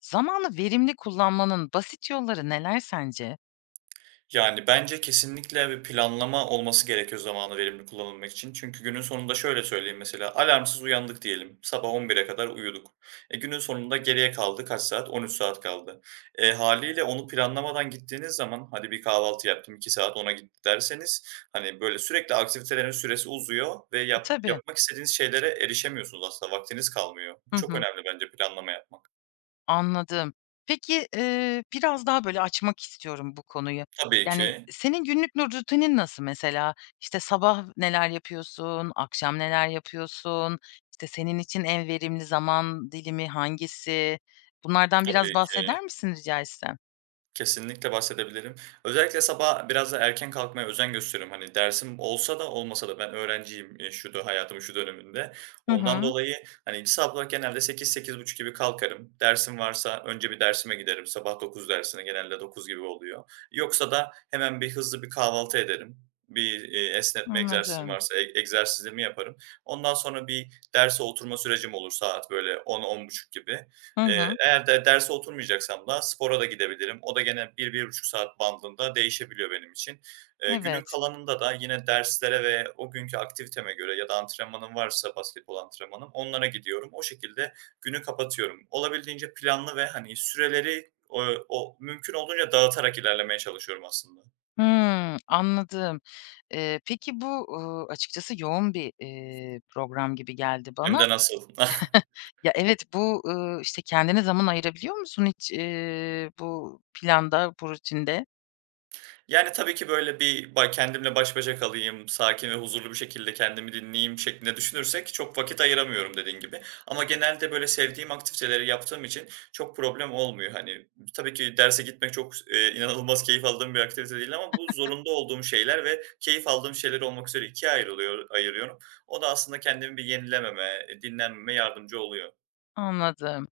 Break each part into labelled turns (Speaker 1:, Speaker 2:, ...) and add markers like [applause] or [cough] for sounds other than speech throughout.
Speaker 1: Zamanı verimli kullanmanın basit yolları neler sence?
Speaker 2: Yani, bence kesinlikle bir planlama olması gerekiyor zamanı verimli kullanılmak için. Çünkü günün sonunda şöyle söyleyeyim mesela, alarmsız uyandık diyelim, sabah 11'e kadar uyuduk. Günün sonunda geriye kaldı kaç saat? 13 saat kaldı. Hâliyle onu planlamadan gittiğiniz zaman, hadi bir kahvaltı yaptım, 2 saat ona gitti derseniz, hani, böyle sürekli aktivitelerin süresi uzuyor ve
Speaker 1: Tabii.
Speaker 2: yapmak istediğiniz şeylere erişemiyorsunuz aslında, vaktiniz kalmıyor.
Speaker 1: Hı
Speaker 2: Bu çok
Speaker 1: hı.
Speaker 2: önemli bence planlama yapmak.
Speaker 1: Anladım. Peki, biraz daha böyle açmak istiyorum bu konuyu.
Speaker 2: Tabii
Speaker 1: Yani,
Speaker 2: ki,
Speaker 1: senin günlük rutinin nasıl mesela? İşte, sabah neler yapıyorsun, akşam neler yapıyorsun? İşte senin için en verimli zaman dilimi hangisi? Bunlardan biraz
Speaker 2: tabii ki.
Speaker 1: bahseder misin rica etsem?
Speaker 2: Kesinlikle bahsedebilirim. Özellikle sabah biraz da erken kalkmaya özen gösteriyorum. Hani dersim olsa da olmasa da ben öğrenciyim şu da hayatımın şu döneminde.
Speaker 1: Hı
Speaker 2: Ondan
Speaker 1: hı.
Speaker 2: dolayı hani sabah olarak genelde sekiz sekiz buçuk gibi kalkarım. Dersim varsa önce bir dersime giderim. Sabah 9 dersine genelde 9 gibi oluyor. Yoksa da hemen bir hızlı bir kahvaltı ederim. Bir esnetme egzersizim
Speaker 1: Anladım.
Speaker 2: varsa egzersizimi yaparım. Ondan sonra bir derse oturma sürecim olur saat böyle on on buçuk gibi.
Speaker 1: Hı hı.
Speaker 2: Eğer de derse oturmayacaksam da spora da gidebilirim. O da gene bir bir buçuk saat bandında değişebiliyor benim için. Günün
Speaker 1: Evet.
Speaker 2: kalanında da yine derslere ve o günkü aktiviteme göre ya da antrenmanım varsa basketbol antrenmanım onlara gidiyorum. O şekilde günü kapatıyorum. Olabildiğince planlı ve, hani, süreleri, o mümkün olduğunca dağıtarak ilerlemeye çalışıyorum aslında.
Speaker 1: Hımm, anladım. Peki bu, açıkçası yoğun bir, program gibi geldi
Speaker 2: Hem
Speaker 1: bana.
Speaker 2: de nasıl. [laughs]
Speaker 1: Ya, evet, bu, işte, kendine zaman ayırabiliyor musun hiç, bu planda, bu rutinde?
Speaker 2: Yani, tabii ki, böyle, bir ba kendimle baş başa kalayım, sakin ve huzurlu bir şekilde kendimi dinleyeyim şeklinde düşünürsek çok vakit ayıramıyorum dediğin gibi. Ama genelde, böyle, sevdiğim aktiviteleri yaptığım için çok problem olmuyor. Hani, tabii ki derse gitmek çok, inanılmaz keyif aldığım bir aktivite değil ama bu zorunda olduğum şeyler ve keyif aldığım şeyler olmak üzere 2'ye ayırıyorum. O da aslında kendimi bir yenilememe, dinlenmeme yardımcı oluyor.
Speaker 1: Anladım.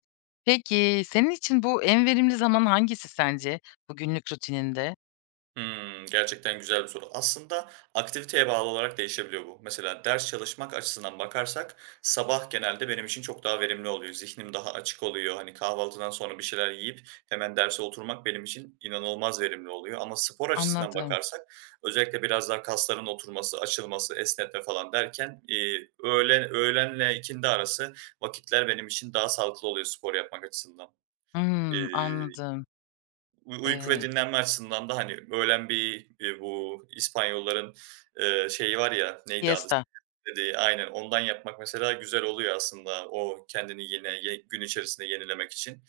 Speaker 1: Peki, senin için bu en verimli zaman hangisi sence bu günlük rutininde?
Speaker 2: Hımm, gerçekten güzel bir soru. Aslında aktiviteye bağlı olarak değişebiliyor bu. Mesela ders çalışmak açısından bakarsak sabah genelde benim için çok daha verimli oluyor. Zihnim daha açık oluyor. Hani kahvaltıdan sonra bir şeyler yiyip hemen derse oturmak benim için inanılmaz verimli oluyor. Ama spor açısından
Speaker 1: Anladım.
Speaker 2: bakarsak özellikle biraz daha kasların oturması, açılması, esnetme falan derken, öğlenle ikindi arası vakitler benim için daha sağlıklı oluyor spor yapmak açısından.
Speaker 1: Hımm,
Speaker 2: İii
Speaker 1: anladım.
Speaker 2: Uyku ve
Speaker 1: Eee,
Speaker 2: dinlenme açısından da, hani, öğlen bir, bu İspanyolların, şeyi var ya, neydi adı?
Speaker 1: Siesta.
Speaker 2: Dediği aynen, ondan yapmak mesela güzel oluyor aslında o kendini yine ye gün içerisinde yenilemek için.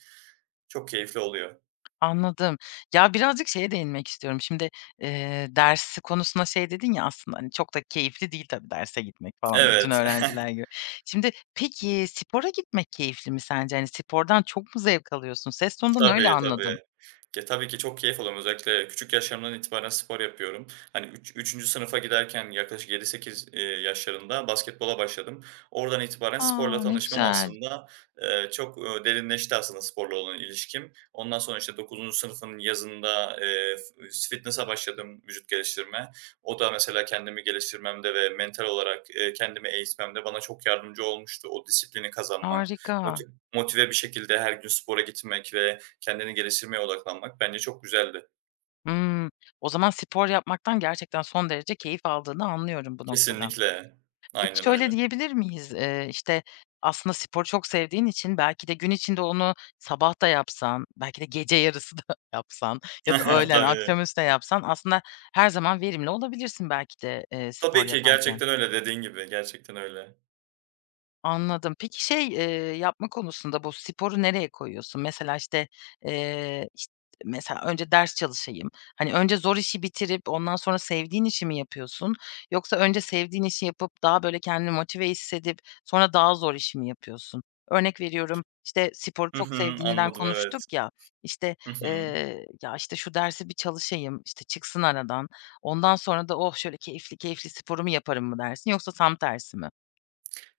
Speaker 2: Çok keyifli oluyor.
Speaker 1: Anladım. Ya, birazcık şeye değinmek istiyorum. Şimdi, dersi konusuna şey dedin ya, aslında, hani, çok da keyifli değil tabii derse gitmek falan bütün
Speaker 2: Evet.
Speaker 1: öğrenciler
Speaker 2: [laughs]
Speaker 1: gibi. Şimdi peki spora gitmek keyifli mi sence? Hani, spordan çok mu zevk alıyorsun? Ses tonundan öyle
Speaker 2: Tabii,
Speaker 1: anladım.
Speaker 2: tabii. Ya, tabii ki çok keyif alıyorum. Özellikle küçük yaşlarımdan itibaren spor yapıyorum. Hani, üçüncü sınıfa giderken yaklaşık yedi sekiz yaşlarında basketbola başladım. Oradan itibaren sporla
Speaker 1: A! Ne
Speaker 2: tanışmam
Speaker 1: güzel.
Speaker 2: aslında, çok, derinleşti aslında sporla olan ilişkim. Ondan sonra, işte, dokuzuncu sınıfın yazında, f fitness'a başladım, vücut geliştirme. O da mesela kendimi geliştirmemde ve mental olarak, kendimi eğitmemde bana çok yardımcı olmuştu. O disiplini kazanmak,
Speaker 1: Harika.
Speaker 2: moti motive bir şekilde her gün spora gitmek ve kendini geliştirmeye odaklanmak bence çok güzeldi.
Speaker 1: Hımm. O zaman spor yapmaktan gerçekten son derece keyif aldığını anlıyorum bu noktada.
Speaker 2: Kesinlikle.
Speaker 1: Peki,
Speaker 2: Aynen
Speaker 1: şöyle
Speaker 2: öyle.
Speaker 1: diyebilir miyiz? İşte, aslında sporu çok sevdiğin için belki de gün içinde onu sabah da yapsan, belki de gece yarısı [laughs] da yapsan ya da
Speaker 2: [laughs]
Speaker 1: öğlen,
Speaker 2: Tabii.
Speaker 1: akşamüstü de yapsan aslında her zaman verimli olabilirsin belki de, spor
Speaker 2: Tabii ki
Speaker 1: yaparken.
Speaker 2: gerçekten öyle dediğin gibi, gerçekten öyle.
Speaker 1: Anladım. Peki, şey, yapma konusunda bu sporu nereye koyuyorsun? Mesela, işte, işt mesela önce ders çalışayım, hani, önce zor işi bitirip ondan sonra sevdiğin işi mi yapıyorsun? Yoksa önce sevdiğin işi yapıp daha, böyle, kendini motive hissedip sonra daha zor işi mi yapıyorsun? Örnek veriyorum, işte, sporu
Speaker 2: Hı
Speaker 1: çok
Speaker 2: hı,
Speaker 1: sevdiğinden
Speaker 2: anladım evet.
Speaker 1: konuştuk ya, işte,
Speaker 2: Hı hı.
Speaker 1: "Ya, işte, şu dersi bir çalışayım, işte, çıksın aradan, ondan sonra da oh, şöyle keyifli keyifli sporumu yaparım." mı dersin yoksa tam tersi mi?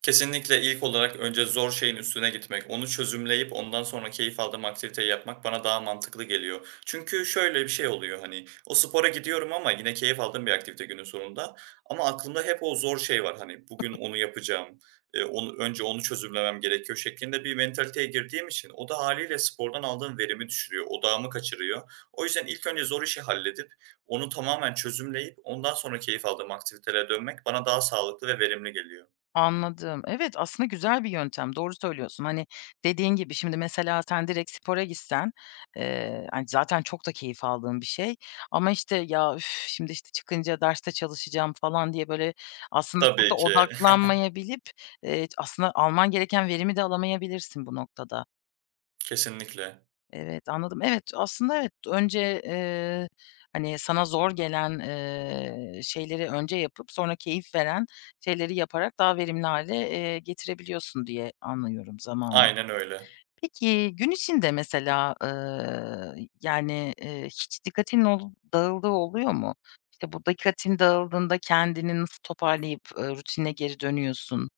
Speaker 2: Kesinlikle ilk olarak önce zor şeyin üstüne gitmek, onu çözümleyip ondan sonra keyif aldığım aktiviteyi yapmak bana daha mantıklı geliyor. Çünkü şöyle bir şey oluyor hani, o spora gidiyorum ama yine keyif aldığım bir aktivite günün sonunda ama aklımda hep o zor şey var. Hani bugün onu yapacağım, onu önce onu çözümlemem gerekiyor şeklinde bir mentaliteye girdiğim için o da haliyle spordan aldığım verimi düşürüyor, odağımı kaçırıyor. O yüzden ilk önce zor işi halledip, onu tamamen çözümleyip ondan sonra keyif aldığım aktivitelere dönmek bana daha sağlıklı ve verimli geliyor.
Speaker 1: Anladım. Evet, aslında güzel bir yöntem, doğru söylüyorsun. Hani, dediğin gibi şimdi mesela sen direkt spora gitsen, hani, zaten çok da keyif aldığın bir şey ama, işte, "Ya, üf, şimdi, işte, çıkınca derste çalışacağım." falan diye böyle aslında çok da
Speaker 2: Tabii ki. [laughs]
Speaker 1: odaklanmayabilip, aslında alman gereken verimi de alamayabilirsin bu noktada.
Speaker 2: Kesinlikle.
Speaker 1: Evet, anladım. Evet, aslında evet, önce, hani, sana zor gelen, şeyleri önce yapıp sonra keyif veren şeyleri yaparak daha verimli hale getirebiliyorsun diye anlıyorum zamanla.
Speaker 2: Aynen öyle.
Speaker 1: Peki, gün içinde mesela, yani, hiç dikkatin dağıldığı oluyor mu? İşte, bu dikkatin dağıldığında kendini nasıl toparlayıp, rutinine geri dönüyorsun?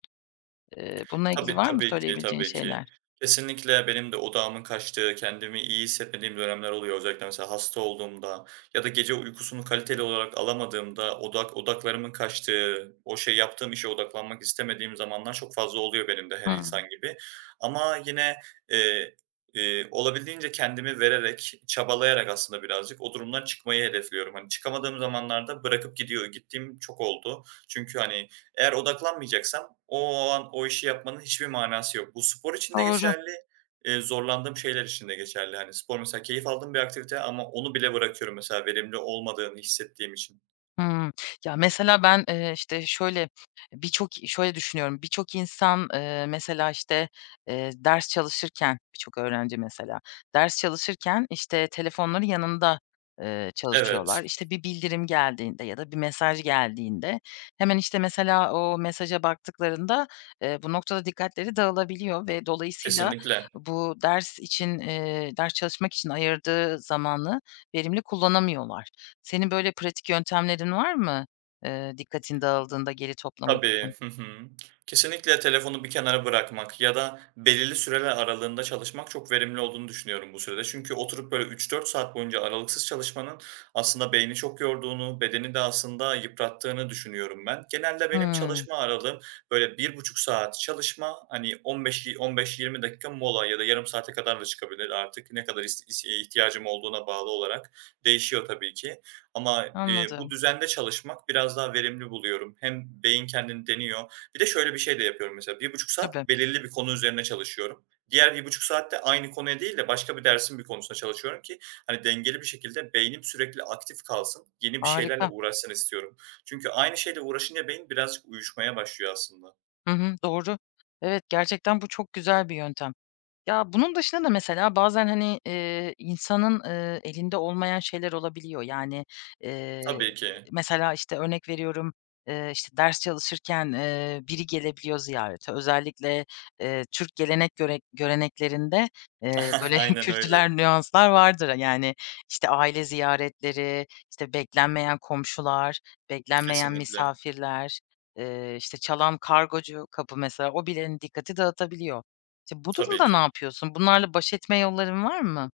Speaker 1: Bununla ilgili
Speaker 2: Tabii,
Speaker 1: var mı
Speaker 2: tabii ki,
Speaker 1: söyleyebileceğin
Speaker 2: tabii ki.
Speaker 1: şeyler?
Speaker 2: Kesinlikle benim de odağımın kaçtığı, kendimi iyi hissetmediğim dönemler oluyor. Özellikle mesela hasta olduğumda ya da gece uykusunu kaliteli olarak alamadığımda odaklarımın kaçtığı, o şey yaptığım işe odaklanmak istemediğim zamanlar çok fazla oluyor benim de her
Speaker 1: Hımm,
Speaker 2: insan gibi. Ama yine, eee, olabildiğince kendimi vererek, çabalayarak aslında birazcık o durumdan çıkmayı hedefliyorum. Hani çıkamadığım zamanlarda bırakıp gidiyor gittiğim çok oldu. Çünkü, hani, eğer odaklanmayacaksam o an o işi yapmanın hiçbir manası yok. Bu spor için de
Speaker 1: doğru.
Speaker 2: geçerli, zorlandığım şeyler için de geçerli. Hani spor mesela keyif aldığım bir aktivite ama onu bile bırakıyorum mesela verimli olmadığını hissettiğim için.
Speaker 1: Hımm. Ya, mesela ben, işte, şöyle, birçok şöyle düşünüyorum, birçok insan, mesela, işte, ders çalışırken, birçok öğrenci mesela, ders çalışırken, işte, telefonları yanında,
Speaker 2: Evet,
Speaker 1: çalışıyorlar. İşte, bir bildirim geldiğinde ya da bir mesaj geldiğinde hemen, işte, mesela o mesaja baktıklarında, bu noktada dikkatleri dağılabiliyor ve dolayısıyla
Speaker 2: kesinlikle.
Speaker 1: bu ders için, ders çalışmak için ayırdığı zamanı verimli kullanamıyorlar. Senin böyle pratik yöntemlerin var mı, dikkatin dağıldığında geri toplamak için?
Speaker 2: Tabii, hı hı. Kesinlikle telefonu bir kenara bırakmak ya da belirli süreler aralığında çalışmak çok verimli olduğunu düşünüyorum bu sürede. Çünkü oturup böyle 3-4 saat boyunca aralıksız çalışmanın aslında beyni çok yorduğunu, bedeni de aslında yıprattığını düşünüyorum ben. Genelde benim
Speaker 1: Hımm,
Speaker 2: çalışma aralığım böyle bir buçuk saat çalışma, hani 15, 15-20 dakika mola ya da yarım saate kadar da çıkabilir artık. Ne kadar is is ihtiyacım olduğuna bağlı olarak değişiyor tabii ki. Ama, bu
Speaker 1: anladım.
Speaker 2: düzende çalışmak biraz daha verimli buluyorum. Hem beyin kendini deniyor. Bir de şöyle bir şey de yapıyorum mesela, bir buçuk
Speaker 1: Tabii,
Speaker 2: saat belirli bir konu üzerine çalışıyorum. Diğer bir buçuk de aynı konuya değil de başka bir dersin bir konusuna çalışıyorum ki, hani, dengeli bir şekilde beynim sürekli aktif kalsın, yeni bir şeylerle
Speaker 1: harika.
Speaker 2: uğraşsın istiyorum. Çünkü aynı şeyle uğraşınca beyin birazcık uyuşmaya başlıyor aslında.
Speaker 1: Hı hı, doğru. Evet, gerçekten bu çok güzel bir yöntem. Ya, bunun dışında da mesela bazen, hani, insanın, elinde olmayan şeyler olabiliyor. Yani, eee,
Speaker 2: Tabii ki.
Speaker 1: mesela, işte, örnek veriyorum, işte, ders çalışırken, biri gelebiliyor ziyarete. Özellikle, Türk gelenek göreneklerinde,
Speaker 2: [laughs]
Speaker 1: böyle [laughs]
Speaker 2: Aynen
Speaker 1: kültürel
Speaker 2: öyle.
Speaker 1: nüanslar vardır. Yani, işte, aile ziyaretleri, işte, beklenmeyen komşular, beklenmeyen
Speaker 2: Kesinlikle.
Speaker 1: misafirler, işte, çalan kargocu kapı mesela, o birilerinin dikkati dağıtabiliyor. İşte, bu
Speaker 2: Tabii
Speaker 1: durumda ne
Speaker 2: ki.
Speaker 1: yapıyorsun? Bunlarla baş etme yolların var mı?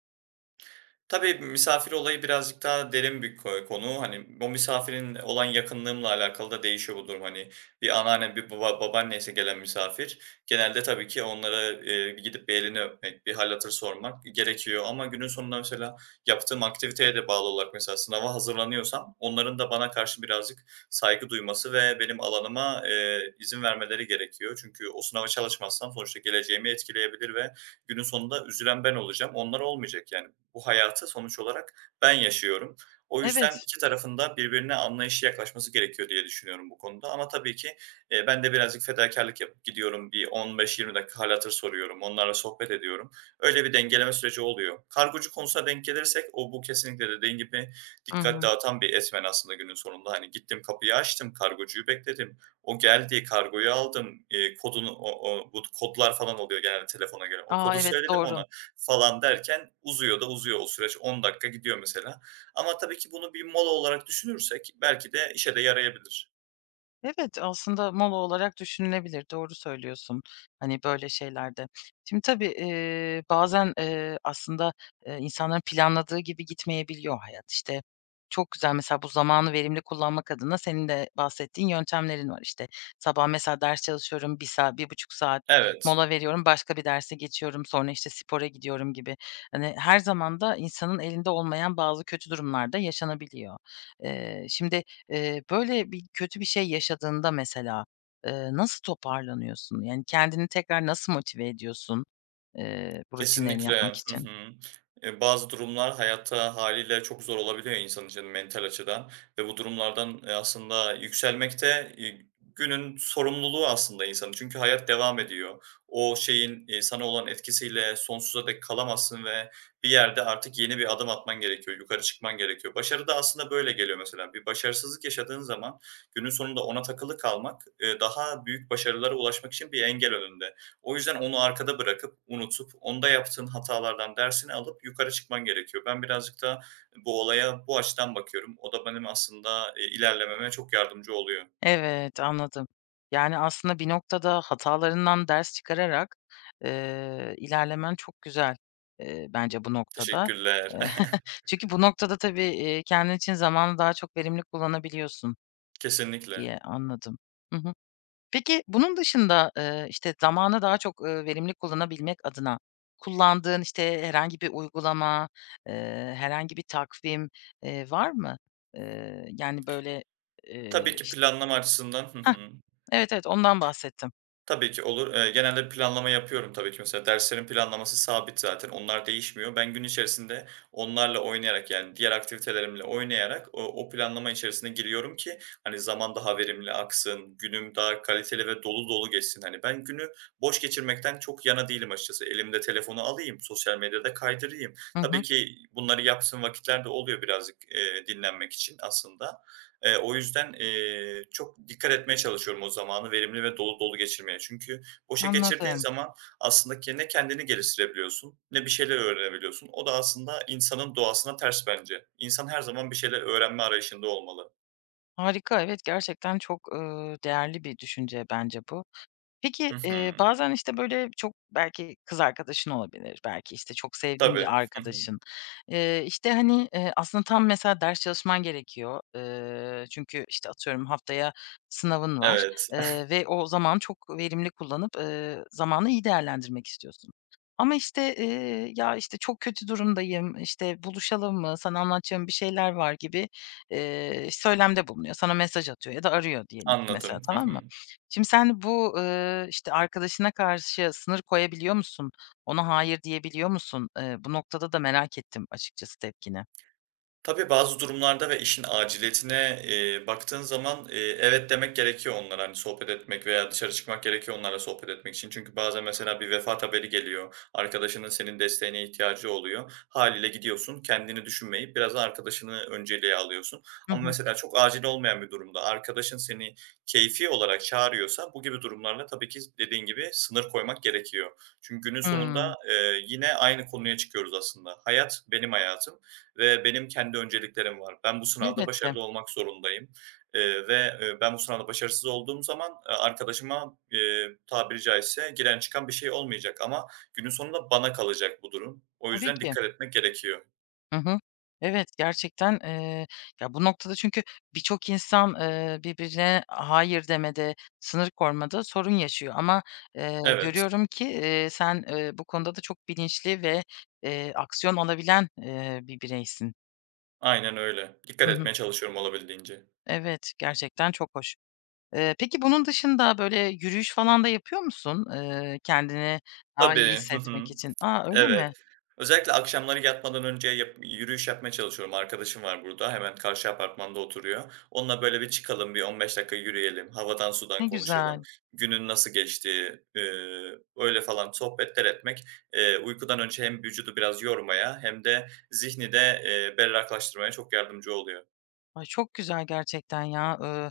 Speaker 2: Tabii, misafir olayı birazcık daha derin bir konu. Hani, o misafirin olan yakınlığımla alakalı da değişiyor bu durum. Hani, bir anneannem, bir babaanneyse gelen misafir, genelde tabii ki onlara, gidip bir elini öpmek, bir hâl hatır sormak gerekiyor ama günün sonunda mesela yaptığım aktiviteye de bağlı olarak mesela sınava hazırlanıyorsam onların da bana karşı birazcık saygı duyması ve benim alanıma, izin vermeleri gerekiyor. Çünkü o sınava çalışmazsam sonuçta geleceğimi etkileyebilir ve günün sonunda üzülen ben olacağım, onlar olmayacak yani bu hayatı sonuç olarak ben yaşıyorum. O yüzden
Speaker 1: Evet.
Speaker 2: 2 tarafın da birbirine anlayışlı yaklaşması gerekiyor diye düşünüyorum bu konuda ama tabii ki, ben de birazcık fedakarlık yapıp gidiyorum. Bir 15-20 dakika hâl hatır soruyorum, onlarla sohbet ediyorum. Öyle bir dengeleme süreci oluyor. Kargocu konusuna denk gelirsek bu kesinlikle dediğin gibi
Speaker 1: Hı
Speaker 2: dikkat
Speaker 1: hı.
Speaker 2: dağıtan bir etmen aslında günün sonunda. Hani, gittim kapıyı açtım, kargocuyu bekledim. O geldi, kargoyu aldım, kodunu o o bu kodlar falan oluyor genelde telefona göre. O
Speaker 1: A,
Speaker 2: kodu
Speaker 1: evet,
Speaker 2: söyledim
Speaker 1: doğru.
Speaker 2: ona falan derken uzuyor da uzuyor o süreç. 10 dakika gidiyor mesela. Ama tabii ki bunu bir mola olarak düşünürsek belki de işe de yarayabilir.
Speaker 1: Evet, aslında mola olarak düşünülebilir. Doğru söylüyorsun, hani, böyle şeylerde. Şimdi tabii, bazen, aslında, insanların planladığı gibi gitmeyebiliyor hayat. İşte, çok güzel mesela bu zamanı verimli kullanmak adına senin de bahsettiğin yöntemlerin var. İşte, sabah mesela ders çalışıyorum, bir saat, bir buçuk saat
Speaker 2: Evet.
Speaker 1: mola veriyorum, başka bir derse geçiyorum, sonra, işte, spora gidiyorum gibi. Hani, her zaman da insanın elinde olmayan bazı kötü durumlar da yaşanabiliyor. Şimdi Böyle bir kötü bir şey yaşadığında mesela, nasıl toparlanıyorsun? Yani, kendini tekrar nasıl motive ediyorsun, bu rutinlerini
Speaker 2: Kesinlikle.
Speaker 1: yapmak
Speaker 2: Hı
Speaker 1: için?
Speaker 2: hı. Bazı durumlar hayatta haliyle çok zor olabiliyor insan için mental açıdan ve bu durumlardan, aslında yükselmek de, günün sorumluluğu aslında insanın. Çünkü hayat devam ediyor. O şeyin, sana olan etkisiyle sonsuza dek kalamazsın ve bir yerde artık yeni bir adım atman gerekiyor, yukarı çıkman gerekiyor. Başarı da aslında böyle geliyor mesela. Bir başarısızlık yaşadığın zaman günün sonunda ona takılı kalmak, daha büyük başarılara ulaşmak için bir engel önünde. O yüzden onu arkada bırakıp, unutup, onda yaptığın hatalardan dersini alıp yukarı çıkman gerekiyor. Ben birazcık da bu olaya bu açıdan bakıyorum. O da benim aslında, ilerlememe çok yardımcı oluyor.
Speaker 1: Evet, anladım. Yani, aslında bir noktada hatalarından ders çıkararak, ilerlemen çok güzel, bence bu noktada.
Speaker 2: Teşekkürler.
Speaker 1: Eee,
Speaker 2: [laughs]
Speaker 1: [laughs] çünkü bu noktada tabii, kendin için zamanı daha çok verimli kullanabiliyorsun
Speaker 2: Kesinlikle.
Speaker 1: diye anladım. Hı hı. Peki, bunun dışında, işte, zamanı daha çok, verimli kullanabilmek adına kullandığın, işte, herhangi bir uygulama, herhangi bir takvim, var mı? Yani, böyle,
Speaker 2: Tabii ki
Speaker 1: işte…
Speaker 2: planlama açısından. Hı
Speaker 1: Hah,
Speaker 2: hı.
Speaker 1: evet, evet, ondan bahsettim.
Speaker 2: Tabii ki olur. Genelde planlama yapıyorum tabii ki. Mesela derslerin planlaması sabit zaten. Onlar değişmiyor. Ben gün içerisinde onlarla oynayarak yani diğer aktivitelerimle oynayarak o planlama içerisine giriyorum ki hani zaman daha verimli aksın, günüm daha kaliteli ve dolu dolu geçsin. Hani ben günü boş geçirmekten çok yana değilim açıkçası. Elimde telefonu alayım, sosyal medyada kaydırayım.
Speaker 1: Hı hı,
Speaker 2: Tabii ki bunları yapsın vakitler de oluyor birazcık dinlenmek için aslında. O yüzden, çok dikkat etmeye çalışıyorum o zamanı verimli ve dolu dolu geçirmeye. Çünkü boşa geçirdiğin
Speaker 1: anladım.
Speaker 2: zaman aslında ki ne kendini geliştirebiliyorsun ne bir şeyler öğrenebiliyorsun. O da aslında insanın doğasına ters bence. İnsan her zaman bir şeyler öğrenme arayışında olmalı.
Speaker 1: Harika, evet, gerçekten çok, değerli bir düşünce bence bu. Peki,
Speaker 2: Hı hı.
Speaker 1: bazen, işte, böyle, çok belki kız arkadaşın olabilir, belki, işte, çok sevdiğin
Speaker 2: Tabii.
Speaker 1: bir
Speaker 2: Hı hı.
Speaker 1: arkadaşın. İşte, hani, aslında tam mesela ders çalışman gerekiyor. Çünkü, işte, atıyorum haftaya sınavın var,
Speaker 2: Evet. [laughs]
Speaker 1: ve o zaman çok verimli kullanıp, zamanı iyi değerlendirmek istiyorsun. Ama, işte, "Ya, işte, çok kötü durumdayım, işte, buluşalım mı, sana anlatacağım bir şeyler var." gibi, söylemde bulunuyor. Sana mesaj atıyor ya da arıyor diyelim ki mesela,
Speaker 2: Anladım. Hı
Speaker 1: tamam mı?
Speaker 2: hı.
Speaker 1: Şimdi sen bu, işte, arkadaşına karşı sınır koyabiliyor musun? Ona hayır diyebiliyor musun? Bu noktada da merak ettim açıkçası tepkini.
Speaker 2: Tabii, bazı durumlarda ve işin aciliyetine, baktığın zaman, evet demek gerekiyor onlara. Hani, sohbet etmek veya dışarı çıkmak gerekiyor onlarla sohbet etmek için. Çünkü bazen mesela bir vefat haberi geliyor. Arkadaşının senin desteğine ihtiyacı oluyor. Hâliyle gidiyorsun, kendini düşünmeyip biraz da arkadaşını önceliğe alıyorsun.
Speaker 1: Hı
Speaker 2: Ama
Speaker 1: hı.
Speaker 2: mesela çok acil olmayan bir durumda arkadaşın seni keyfi olarak çağırıyorsa bu gibi durumlarda tabii ki dediğin gibi sınır koymak gerekiyor. Çünkü günün
Speaker 1: Hımm.
Speaker 2: sonunda, yine aynı konuya çıkıyoruz aslında. Hayat benim hayatım ve benim kendi önceliklerim var. Ben bu sınavda
Speaker 1: Elbette.
Speaker 2: başarılı olmak zorundayım, ve, ben bu sınavda başarısız olduğum zaman, arkadaşıma, tabiri caizse giren çıkan bir şey olmayacak ama günün sonunda bana kalacak bu durum. O
Speaker 1: Tabii
Speaker 2: yüzden
Speaker 1: ki.
Speaker 2: dikkat etmek gerekiyor.
Speaker 1: Hı hı. Evet, gerçekten, ya, bu noktada çünkü birçok insan, birbirine hayır demede, sınır kormada sorun yaşıyor ama,
Speaker 2: Evet,
Speaker 1: görüyorum ki, sen, bu konuda da çok bilinçli ve, aksiyon alabilen, bir bireysin.
Speaker 2: aynen öyle. Dikkat
Speaker 1: Hı hı.
Speaker 2: etmeye çalışıyorum olabildiğince.
Speaker 1: Evet, gerçekten çok hoş. Peki bunun dışında, böyle, yürüyüş falan da yapıyor musun, kendini daha iyi
Speaker 2: Tabii. Hı hı.
Speaker 1: hissetmek için? A, öyle mi?
Speaker 2: Evet. Özellikle akşamları yatmadan önce yürüyüş yapmaya çalışıyorum. Arkadaşım var burada, hemen karşı apartmanda oturuyor. Onunla böyle bir çıkalım, bir 15 dakika yürüyelim, havadan sudan
Speaker 1: Ne
Speaker 2: konuşalım,
Speaker 1: güzel.
Speaker 2: günün nasıl geçtiği, öyle falan sohbetler etmek, uykudan önce hem vücudu biraz yormaya hem de zihni de, berraklaştırmaya çok yardımcı oluyor.
Speaker 1: Ay, çok güzel gerçekten ya.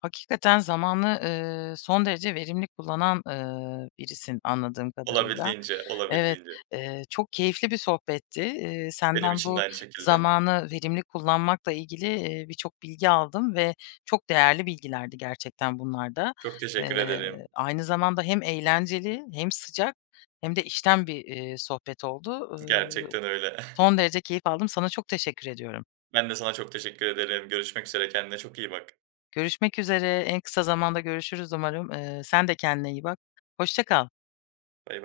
Speaker 1: Hakikaten zamanı, son derece verimli kullanan, birisin anladığım kadarıyla.
Speaker 2: Olabildiğince,
Speaker 1: Evet,
Speaker 2: olabildiğince.
Speaker 1: çok keyifli bir sohbetti.
Speaker 2: Benim
Speaker 1: Senden
Speaker 2: için de
Speaker 1: bu
Speaker 2: aynı şekilde.
Speaker 1: zamanı verimli kullanmakla ilgili, birçok bilgi aldım ve çok değerli bilgilerdi gerçekten bunlar da.
Speaker 2: Çok teşekkür ederim.
Speaker 1: Aynı zamanda hem eğlenceli hem sıcak hem de içten bir, sohbet oldu. Iıı,
Speaker 2: Gerçekten öyle. [laughs]
Speaker 1: son derece keyif aldım. Sana çok teşekkür ediyorum.
Speaker 2: Ben de sana çok teşekkür ederim. Görüşmek üzere. Kendine çok iyi bak.
Speaker 1: Görüşmek üzere. En kısa zamanda görüşürüz umarım. Sen de kendine iyi bak. Hoşça kal.
Speaker 2: Bay bay.